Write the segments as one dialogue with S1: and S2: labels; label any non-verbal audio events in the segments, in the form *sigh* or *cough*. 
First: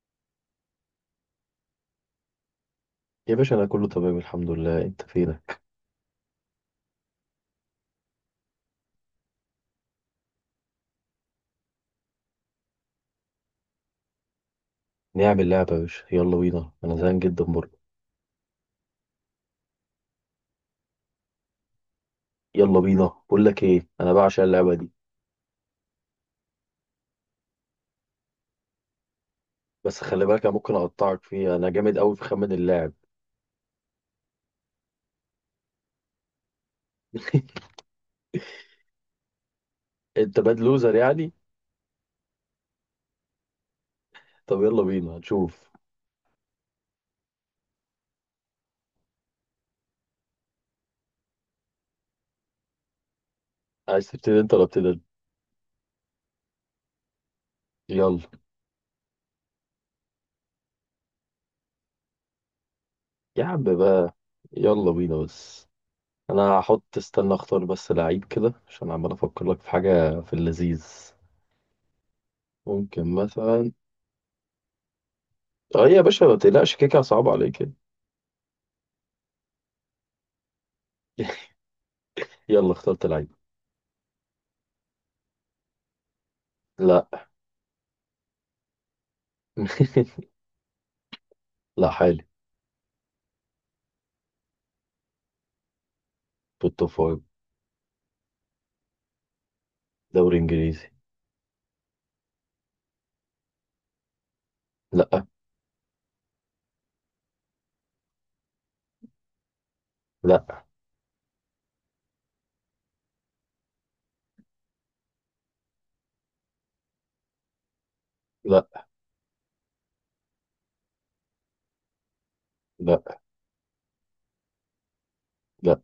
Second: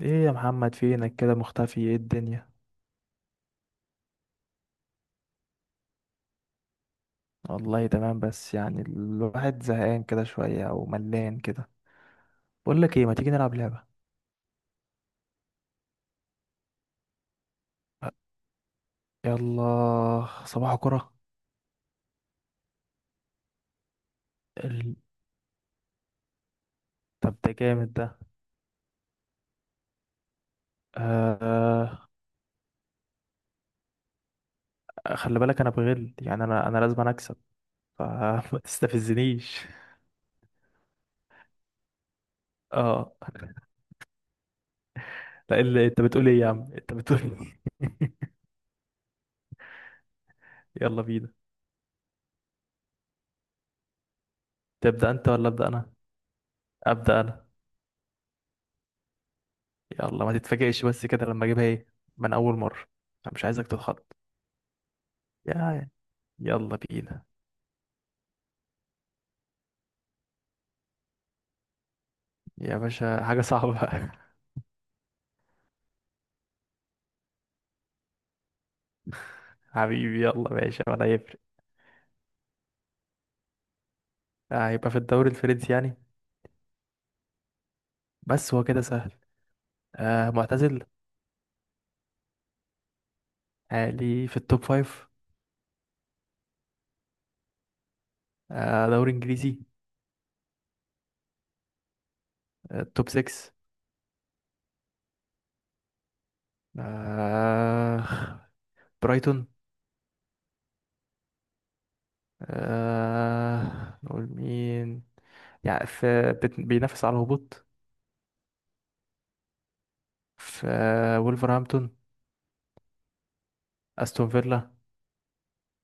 S1: ايه يا محمد فينك كده مختفي؟ ايه الدنيا؟
S2: يا باشا انا كله تمام الحمد لله. انت فينك؟
S1: والله تمام، بس يعني الواحد زهقان كده شوية او ملان كده. بقول لك ايه، ما تيجي نلعب لعبة؟
S2: نعمل لعبه يا باشا، يلا بينا انا زهقان جدا برضه.
S1: يلا صباح كرة.
S2: يلا بينا، بقول لك ايه، انا بعشق اللعبه دي.
S1: ال... طب ده جامد ده.
S2: بس خلي بالك انا ممكن اقطعك فيها، انا جامد
S1: آه...
S2: قوي في خمن اللاعب.
S1: خلي بالك انا بغل يعني، انا لازم أنا اكسب،
S2: *laughs*
S1: فما *laughs* تستفزنيش.
S2: انت باد لوزر يعني؟
S1: اه،
S2: طب يلا بينا
S1: لا
S2: هنشوف.
S1: اللي انت بتقول ايه يا عم؟ انت بتقول إيه؟ *laughs* يلا بينا.
S2: عايز تبتدي انت ولا ابتدي أنا؟
S1: تبدأ انت ولا ابدأ انا؟ ابدأ انا.
S2: يلا.
S1: يلا، ما تتفاجئش بس كده لما اجيبها ايه من اول مرة. أنا
S2: يا
S1: مش
S2: عم
S1: عايزك تتخض.
S2: بقى، يلا بينا بس.
S1: يا،
S2: انا
S1: يلا
S2: هحط،
S1: بينا.
S2: استنى اختار بس لعيب كده عشان عمال افكر لك في حاجه في اللذيذ.
S1: يا
S2: ممكن
S1: باشا حاجة
S2: مثلا،
S1: صعبة. *laughs*
S2: اه يا باشا ما تقلقش كيكه صعبه عليك.
S1: حبيبي يلا ماشي، ولا يفرق.
S2: *laughs* يلا اخترت لعيب.
S1: آه، هيبقى في الدوري الفرنسي يعني؟
S2: لا.
S1: بس هو كده سهل. آه
S2: *laughs*
S1: معتزل؟
S2: لا، حالي.
S1: عالي في التوب فايف.
S2: بالتوب فايف.
S1: آه دوري إنجليزي.
S2: دوري انجليزي.
S1: آه توب سكس؟
S2: لا.
S1: آه برايتون.
S2: لا.
S1: آه نقول مين؟ يعني في، بينافس على الهبوط.
S2: لا.
S1: في آه وولفرهامبتون،
S2: لا.
S1: أستون فيلا،
S2: لا.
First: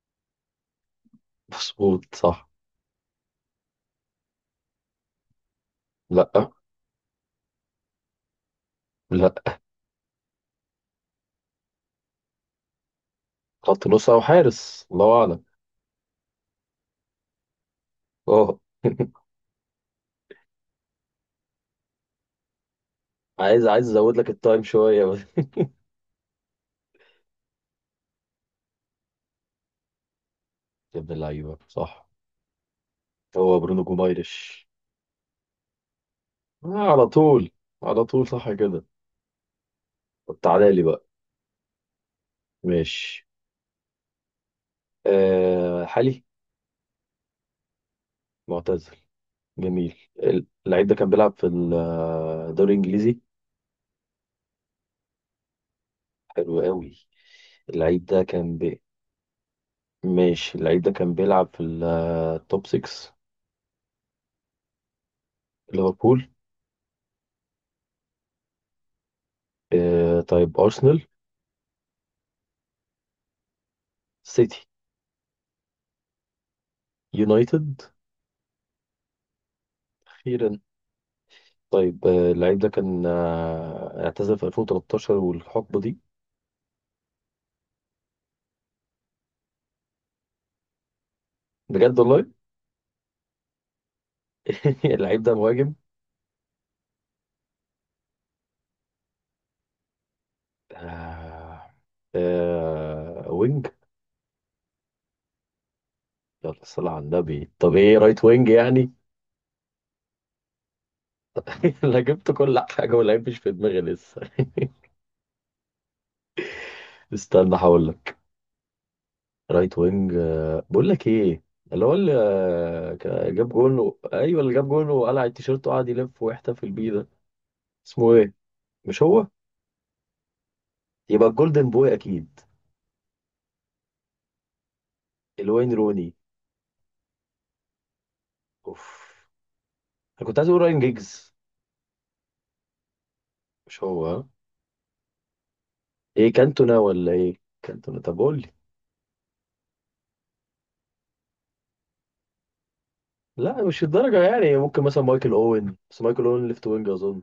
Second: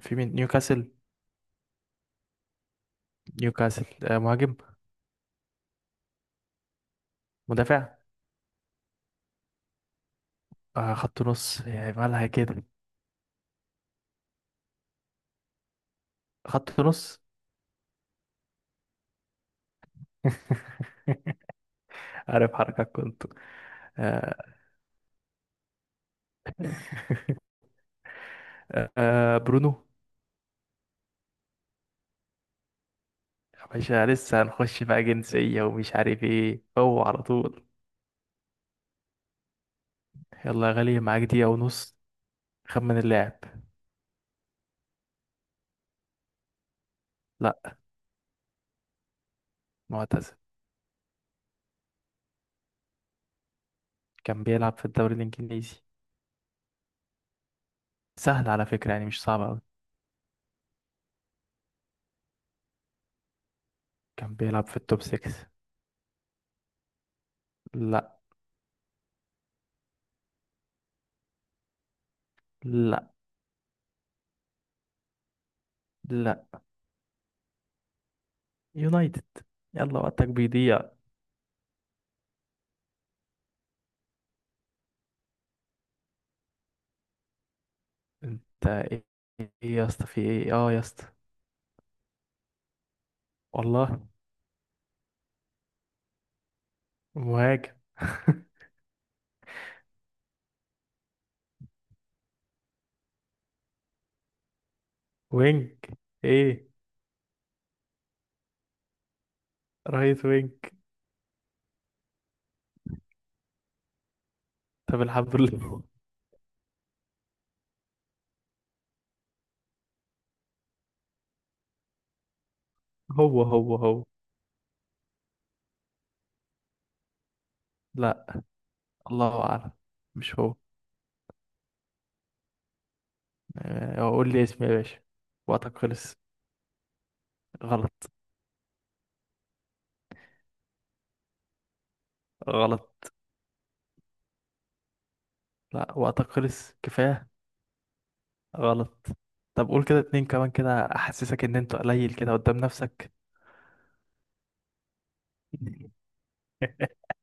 S1: في مين؟ نيوكاسل.
S2: مظبوط صح.
S1: نيوكاسل آه، مهاجم؟
S2: لا.
S1: مدافع؟
S2: لا.
S1: آه خط نص يعني، مالها كده.
S2: خط نص او حارس، الله اعلم.
S1: خط نص.
S2: اه. *laughs*
S1: *laughs* عارف حركات كنت.
S2: عايز، عايز ازود لك
S1: آه
S2: التايم شويه بس.
S1: آه، برونو.
S2: يا ابن اللعيبه صح، هو
S1: يا
S2: برونو
S1: باشا
S2: جومايرش.
S1: لسه هنخش بقى جنسية ومش عارف ايه
S2: آه
S1: هو
S2: على
S1: على
S2: طول.
S1: طول.
S2: على طول صح كده. طب
S1: يلا
S2: تعالى
S1: يا
S2: لي
S1: غالي،
S2: بقى.
S1: معاك دقيقة ونص. خمن
S2: ماشي.
S1: اللاعب.
S2: آه حالي.
S1: لا.
S2: معتزل. جميل.
S1: معتزل.
S2: اللعيب ده كان بيلعب في الدوري الانجليزي.
S1: كان بيلعب في الدوري الإنجليزي.
S2: حلو قوي. اللعيب ده
S1: سهل
S2: كان
S1: على
S2: بي...
S1: فكرة يعني، مش صعب أوي.
S2: ماشي، اللعيب ده كان بيلعب في التوب 6.
S1: كان بيلعب في التوب 6.
S2: ليفربول.
S1: لا.
S2: آه طيب أرسنال.
S1: لا.
S2: سيتي.
S1: لا.
S2: يونايتد.
S1: يونايتد. يلا وقتك
S2: أخيرا.
S1: بيضيع.
S2: طيب آه، اللعيب ده كان اعتزل في 2013 والحقبة دي.
S1: انت ايه؟ ايه يا اسطى، في ايه؟ اه يا اسطى.
S2: بجد والله.
S1: والله.
S2: *laughs* اللعيب ده مهاجم.
S1: مهاجم.
S2: آه. آه وينج.
S1: وينج.
S2: يلا
S1: ايه؟
S2: صلى على النبي، طب ايه رايت وينج يعني؟
S1: رايت وينج.
S2: *laughs* انا جبت كل حاجة واللعيب مش في دماغي لسه.
S1: طب الحمد لله.
S2: *laughs* استنى هقول لك. رايت وينج، بقول لك ايه، اللي هو اللي
S1: هو
S2: جاب
S1: هو
S2: جون،
S1: هو
S2: ايوه اللي جاب جون وقلع التيشيرت وقعد يلف ويحتفل بيه ده، اسمه ايه؟
S1: لا.
S2: مش هو؟
S1: الله أعلم. مش هو.
S2: يبقى الجولدن بوي اكيد.
S1: آه، قول لي اسمي يا باشا.
S2: الوين
S1: وقتك
S2: روني.
S1: خلص. غلط.
S2: اوف انا كنت عايز اقول راين جيجز.
S1: غلط.
S2: مش هو ها؟
S1: لا وقتك
S2: ايه
S1: خلص،
S2: كانتونا ولا
S1: كفاية.
S2: ايه؟ كانتونا، طب قول لي.
S1: غلط. طب قول كده اتنين كمان كده، أحسسك إن أنت قليل كده قدام نفسك.
S2: لا مش الدرجه يعني، ممكن مثلا مايكل اوين، بس
S1: *laughs*
S2: مايكل اوين ليفت وينج اظن.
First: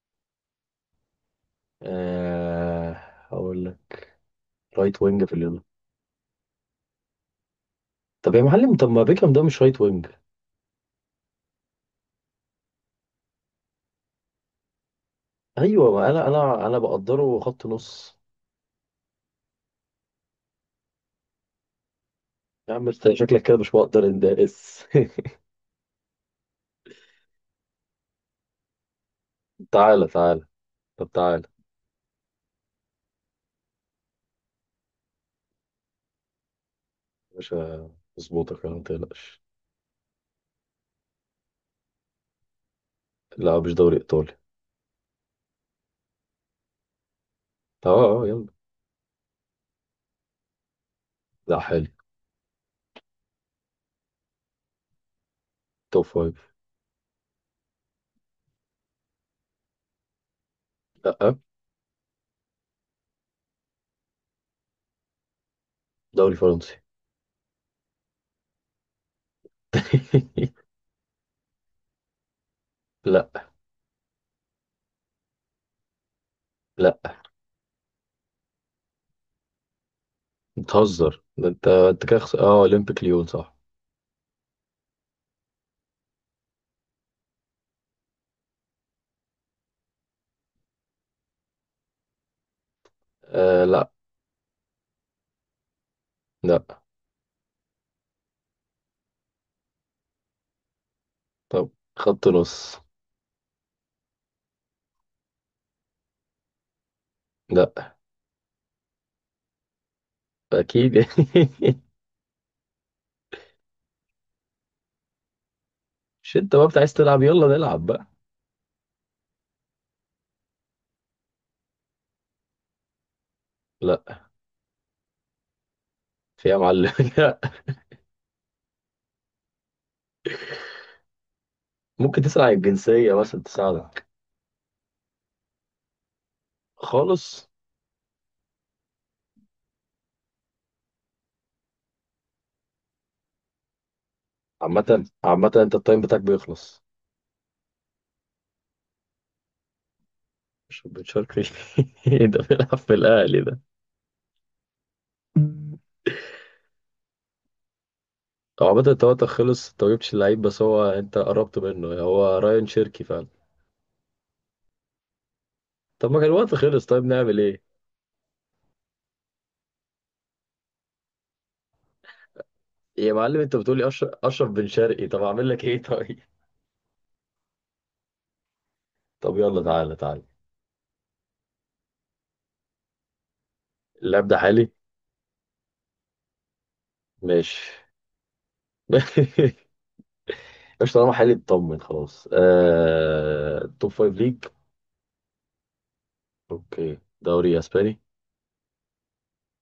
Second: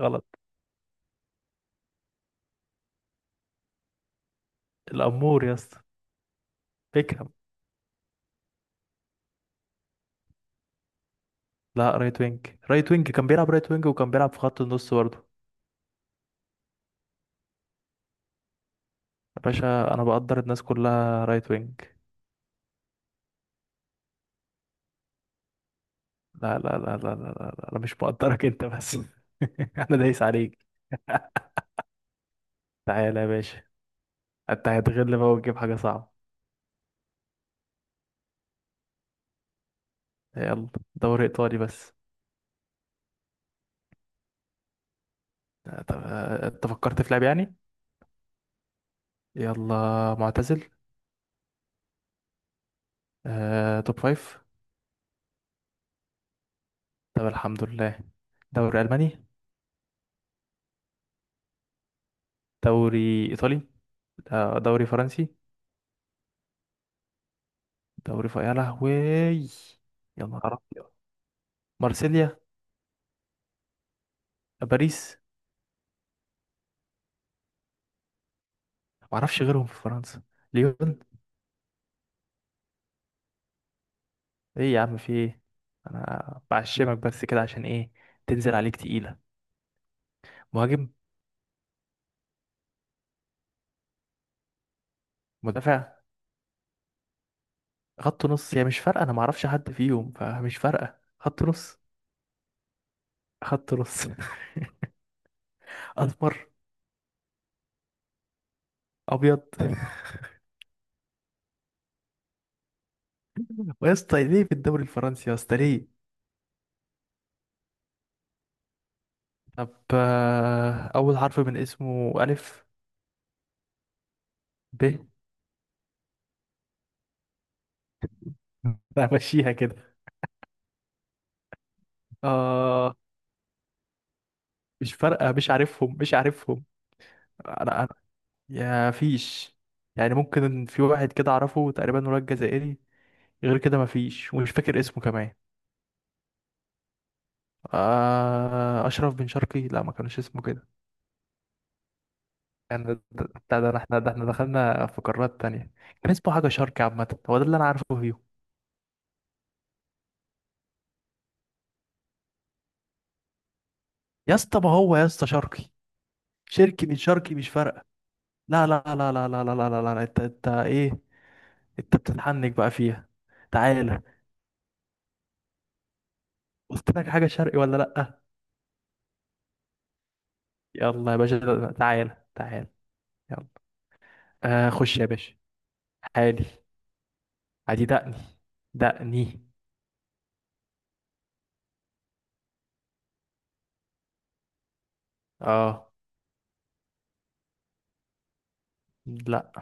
S1: غلط.
S2: آه. هقول لك. رايت وينج في
S1: الأمور يا
S2: اليوم.
S1: اسطى. بيكهام.
S2: طب يا معلم، طب ما بيكهام ده مش رايت وينج؟
S1: لا، رايت وينج. رايت وينج كان بيلعب رايت وينج وكان بيلعب في خط النص برضه.
S2: ايوه، ما انا انا بقدره خط نص.
S1: يا باشا أنا بقدر الناس كلها رايت وينج.
S2: يا عم انت شكلك كده مش مقدر اندرس.
S1: لا لا لا لا لا لا, لا. أنا مش مقدرك أنت بس.
S2: *laughs*
S1: *laughs* أنا
S2: تعالى
S1: دايس
S2: تعالى.
S1: عليك.
S2: طب تعالى
S1: تعالى يا باشا. انت هتغل بقى وتجيب حاجة صعبة.
S2: يا باشا، اظبطك انا ما تقلقش.
S1: يلا. دوري ايطالي بس.
S2: لا مش دوري ايطالي.
S1: طب آه، انت فكرت في لعب يعني؟
S2: اه اه يلا.
S1: يلا. معتزل.
S2: لا، حالي.
S1: آه، توب فايف.
S2: توب فايف.
S1: طب الحمد لله. دوري الماني؟
S2: لا آه،
S1: دوري ايطالي؟ آه، دوري فرنسي.
S2: دوري فرنسي.
S1: يا لهوي. يا نهار
S2: *laughs*
S1: أبيض. مارسيليا.
S2: لا.
S1: باريس.
S2: لا
S1: معرفش غيرهم في فرنسا. ليون.
S2: بتهزر ده، انت انت كده اه اولمبيك ليون صح.
S1: ايه يا عم، في ايه؟ انا بعشمك بس كده عشان ايه؟ تنزل عليك تقيلة. مهاجم.
S2: آه. لا.
S1: مدافع.
S2: لا.
S1: خط نص. هي مش فارقة، أنا معرفش حد فيهم، فمش فارقة. خط
S2: طب
S1: نص.
S2: خط نص.
S1: خط نص. *laughs* أسمر.
S2: لا.
S1: أبيض. *laughs*
S2: اكيد.
S1: ويا اسطى ليه في الدوري الفرنسي يا اسطى ليه؟
S2: *laughs* مش انت بقى عايز تلعب؟ يلا نلعب بقى.
S1: طب آه، أول حرف من اسمه ألف.
S2: لا.
S1: ب.
S2: في يا معلم. *laughs* لا.
S1: *laughs* أنا همشيها كده.
S2: ممكن تسأل عن
S1: آه.
S2: الجنسية مثلا تساعدك.
S1: مش فارقة، مش عارفهم، مش عارفهم.
S2: خالص.
S1: أنا، أنا، يا فيش، يعني ممكن في واحد كده أعرفه تقريبا ولاد جزائري. غير كده مفيش، ومش فاكر اسمه
S2: عامة،
S1: كمان.
S2: عامة انت التايم بتاعك بيخلص.
S1: آه أشرف بن شرقي. لا ما كانش اسمه كده.
S2: مش بن شرقي. *laughs* ده بيلعب في
S1: كان
S2: الاهلي ده.
S1: بتاع، ده احنا، ده احنا دخلنا في قارات تانية. كان اسمه حاجة شرقي عامة، هو ده اللي انا عارفه فيه.
S2: هو عامة انت وقتك خلص، انت مجبتش اللعيب، بس هو انت قربت منه، هو رايان شيركي فعلا.
S1: يا اسطى، ما هو يا اسطى شرقي.
S2: طب ما كان الوقت خلص،
S1: شرقي من
S2: طيب
S1: شرقي،
S2: نعمل
S1: مش
S2: ايه؟
S1: فارقة. لا لا لا لا لا لا لا لا, لا. انت، انت ايه؟ انت بتتحنك بقى فيها.
S2: يا معلم انت بتقولي
S1: تعالى.
S2: اشرف، اشرف بن شرقي، طب اعمل لك ايه؟ *laughs* طيب؟
S1: قلت لك حاجة شرقي ولا لأ؟
S2: طب يلا تعالى تعالى.
S1: يلا يا باشا، تعالى تعالى. يلا.
S2: اللعب ده
S1: آه
S2: حالي.
S1: خش يا باشا. حالي.
S2: ماشي.
S1: عادي. دقني. دقني.
S2: *laughs* مش طالما حالي اطمن خلاص. توب فايف ليج.
S1: اه.
S2: اوكي دوري اسباني.
S1: لا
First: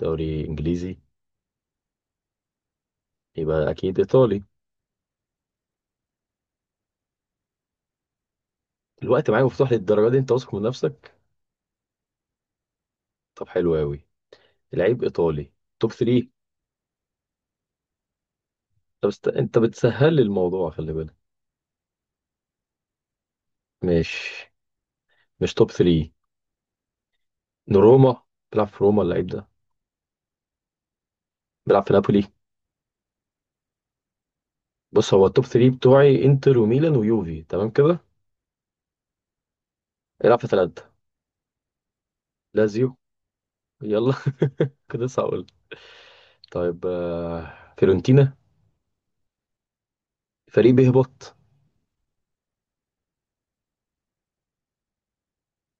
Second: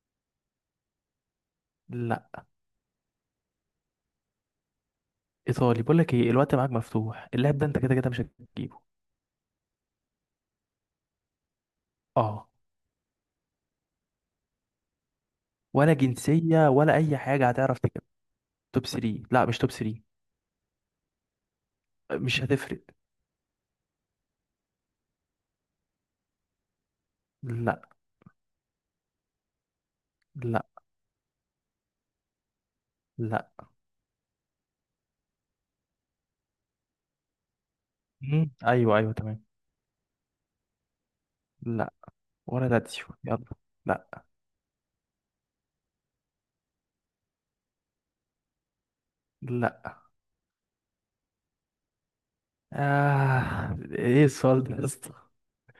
S2: دوري انجليزي.
S1: لا.
S2: يبقى اكيد ايطالي.
S1: ايطالي، بقول لك ايه، الوقت معاك مفتوح، اللعب ده انت كده كده مش هتجيبه.
S2: الوقت معايا مفتوح للدرجه دي؟ انت واثق من نفسك.
S1: اه.
S2: طب حلو قوي. العيب ايطالي. توب
S1: ولا
S2: 3.
S1: جنسية ولا أي حاجة هتعرف تجيب. توب
S2: طب
S1: 3. لا مش
S2: انت
S1: توب 3.
S2: بتسهل لي الموضوع خلي بالك.
S1: مش هتفرق.
S2: مش مش توب 3.
S1: لا.
S2: روما. بيلعب في روما اللعيب ده؟
S1: لا.
S2: بيلعب في نابولي؟
S1: لا.
S2: بص هو التوب 3 بتوعي انتر وميلان ويوفي تمام كده.
S1: مم. أيوه أيوه تمام.
S2: العب في ثلاثه.
S1: لا. ولا
S2: لازيو.
S1: لاتسيو؟ يلا.
S2: يلا.
S1: لا.
S2: *laughs* كده لسه هقول. طيب آه، فيورنتينا.
S1: لا.
S2: فريق بيهبط؟
S1: آه إيه السؤال ده يا اسطى؟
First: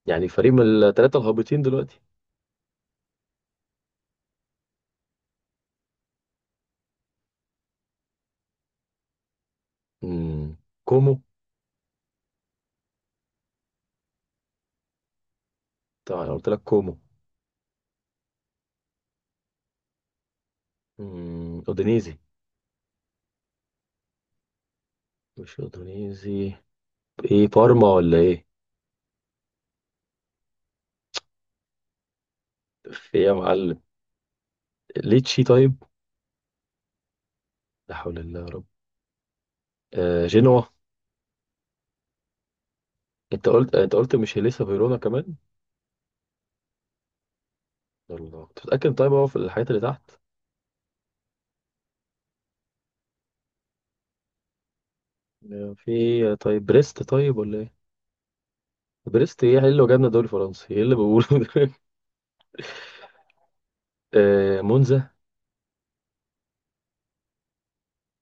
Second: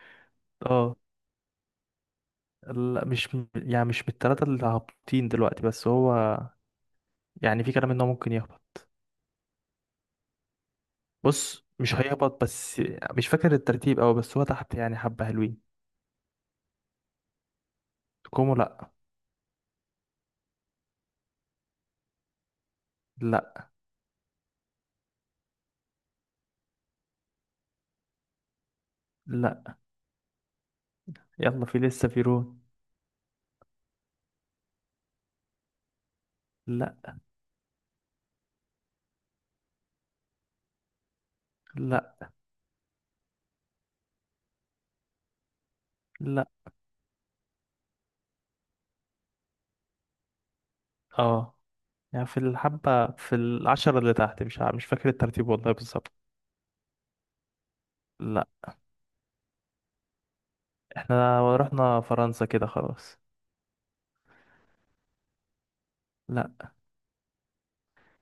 S2: يعني فريق من
S1: أه.
S2: الثلاثه الهابطين دلوقتي؟
S1: لا مش يعني مش من التلاتة اللي هابطين دلوقتي، بس هو يعني في كلام إن هو ممكن يهبط.
S2: مم. كومو.
S1: بص مش هيهبط بس، مش فاكر الترتيب أوي، بس هو تحت يعني حبة حلوين.
S2: طبعا أنا قلت لك كومو.
S1: كومو لا.
S2: اودينيزي.
S1: لا.
S2: مش اندونيسي. ايه بارما ولا ايه؟
S1: لا. يلا في لسه، في رون.
S2: في ايه يا معلم؟ ليتشي طيب.
S1: لا.
S2: لا حول الله يا رب. آه جنوا.
S1: لا.
S2: انت قلت، انت قلت مش لسه فيرونا كمان؟
S1: لا.
S2: الله، انت متأكد؟ طيب هو في الحاجات اللي تحت.
S1: اه. يعني في الحبة، في العشرة اللي تحت، مش مش فاكر الترتيب والله
S2: آه، في
S1: بالظبط.
S2: ايه طيب؟ بريست طيب ولا ايه؟
S1: لا.
S2: بريست؟ ايه ايه اللي جابنا دوري فرنسي؟ ايه اللي بقوله
S1: احنا
S2: ده؟
S1: رحنا فرنسا كده خلاص.
S2: *laughs* آه مونزا.
S1: لا.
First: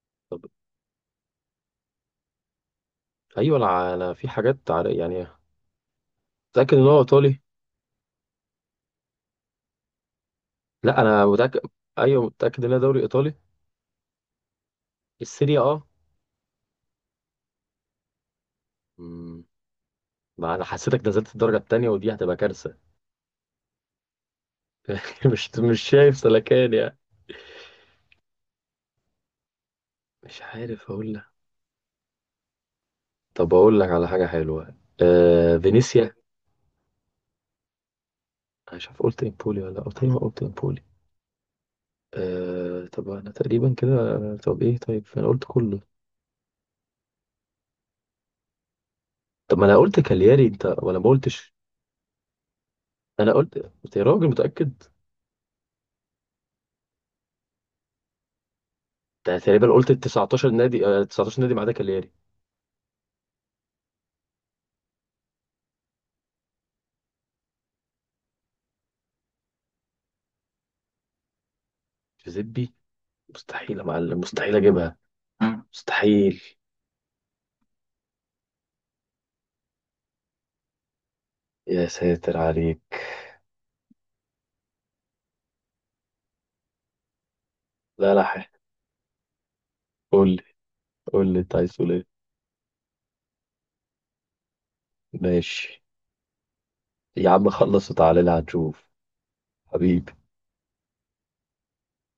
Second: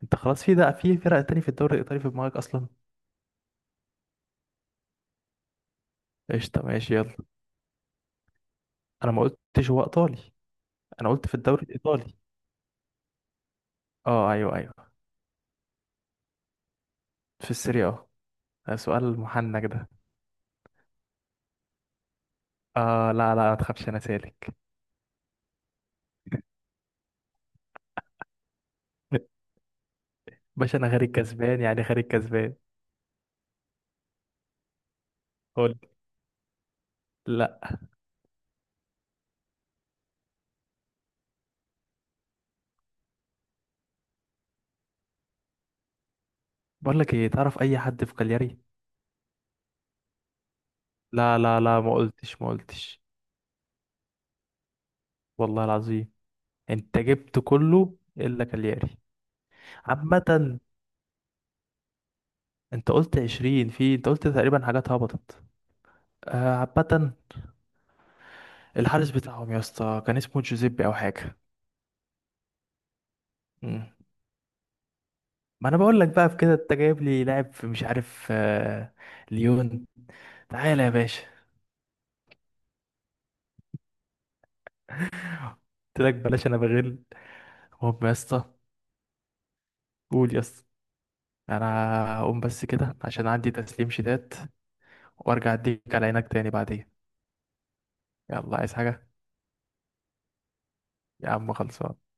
S1: انت
S2: طب
S1: خلاص في، ده في فرق تاني في الدوري الإيطالي في دماغك أصلا؟
S2: ايوه، انا، في حاجات يعني
S1: قشطة
S2: متأكد ان
S1: ماشي،
S2: هو
S1: يلا.
S2: ايطالي.
S1: أنا ما قلتش هو إيطالي.
S2: لا
S1: أنا
S2: انا
S1: قلت في
S2: متأكد.
S1: الدوري الإيطالي.
S2: ايوه متأكد ان هو دوري ايطالي.
S1: اه أيوه أيوه.
S2: السيريا اه.
S1: في السيريا اه. ده سؤال
S2: مم،
S1: محنك ده.
S2: ما انا حسيتك نزلت الدرجة التانية ودي هتبقى كارثة.
S1: اه لا لا ما تخافش، أنا سالك.
S2: *laughs* مش، مش شايف سلكان يعني.
S1: *laughs*
S2: مش
S1: باشا
S2: عارف
S1: أنا خارج
S2: اقول لك.
S1: كسبان يعني، خارج كسبان.
S2: طب اقول لك على حاجه حلوه. آه
S1: قول.
S2: فينيسيا.
S1: لا.
S2: انا مش عارف قلت امبولي ولا قلت ايه، ما قلت امبولي. آه طب انا تقريبا كده، طب ايه طيب، انا قلت كله.
S1: بقول لك ايه، تعرف أي حد في كالياري؟
S2: طب ما انا قلت كالياري، انت ولا ما
S1: لا
S2: قلتش.
S1: لا لا، ما قلتش، ما قلتش.
S2: انا قلت. انت يا راجل متاكد؟
S1: والله العظيم انت جبت كله الا كالياري.
S2: انت تقريبا قلت ال 19
S1: عامة،
S2: نادي، آه 19 نادي ما عدا كالياري.
S1: انت قلت 20، في انت قلت تقريبا حاجات هبطت. آه، عامة، الحارس بتاعهم يا اسطى كان اسمه جوزيبي او حاجة.
S2: جوزيبي. مستحيل يا
S1: مم.
S2: معلم، مستحيل اجيبها. مم.
S1: ما انا بقول لك، بقى في
S2: مستحيل.
S1: كده، انت جايب لي لاعب في مش عارف آه، ليون. تعالى يا باشا.
S2: يا ساتر عليك.
S1: قلت لك بلاش، انا بغل. هم يا
S2: لا لا.
S1: اسطى.
S2: قول
S1: قول يا
S2: لي،
S1: اسطى.
S2: قول لي انت
S1: انا
S2: عايز تقول ايه.
S1: هقوم بس كده عشان عندي تسليم شتات، وارجع
S2: ماشي.
S1: اديك على عينك تاني بعدين.
S2: يا عم خلص وتعالى لي
S1: يلا، عايز
S2: هنشوف.
S1: حاجة؟
S2: حبيبي.
S1: يا عم خلصان.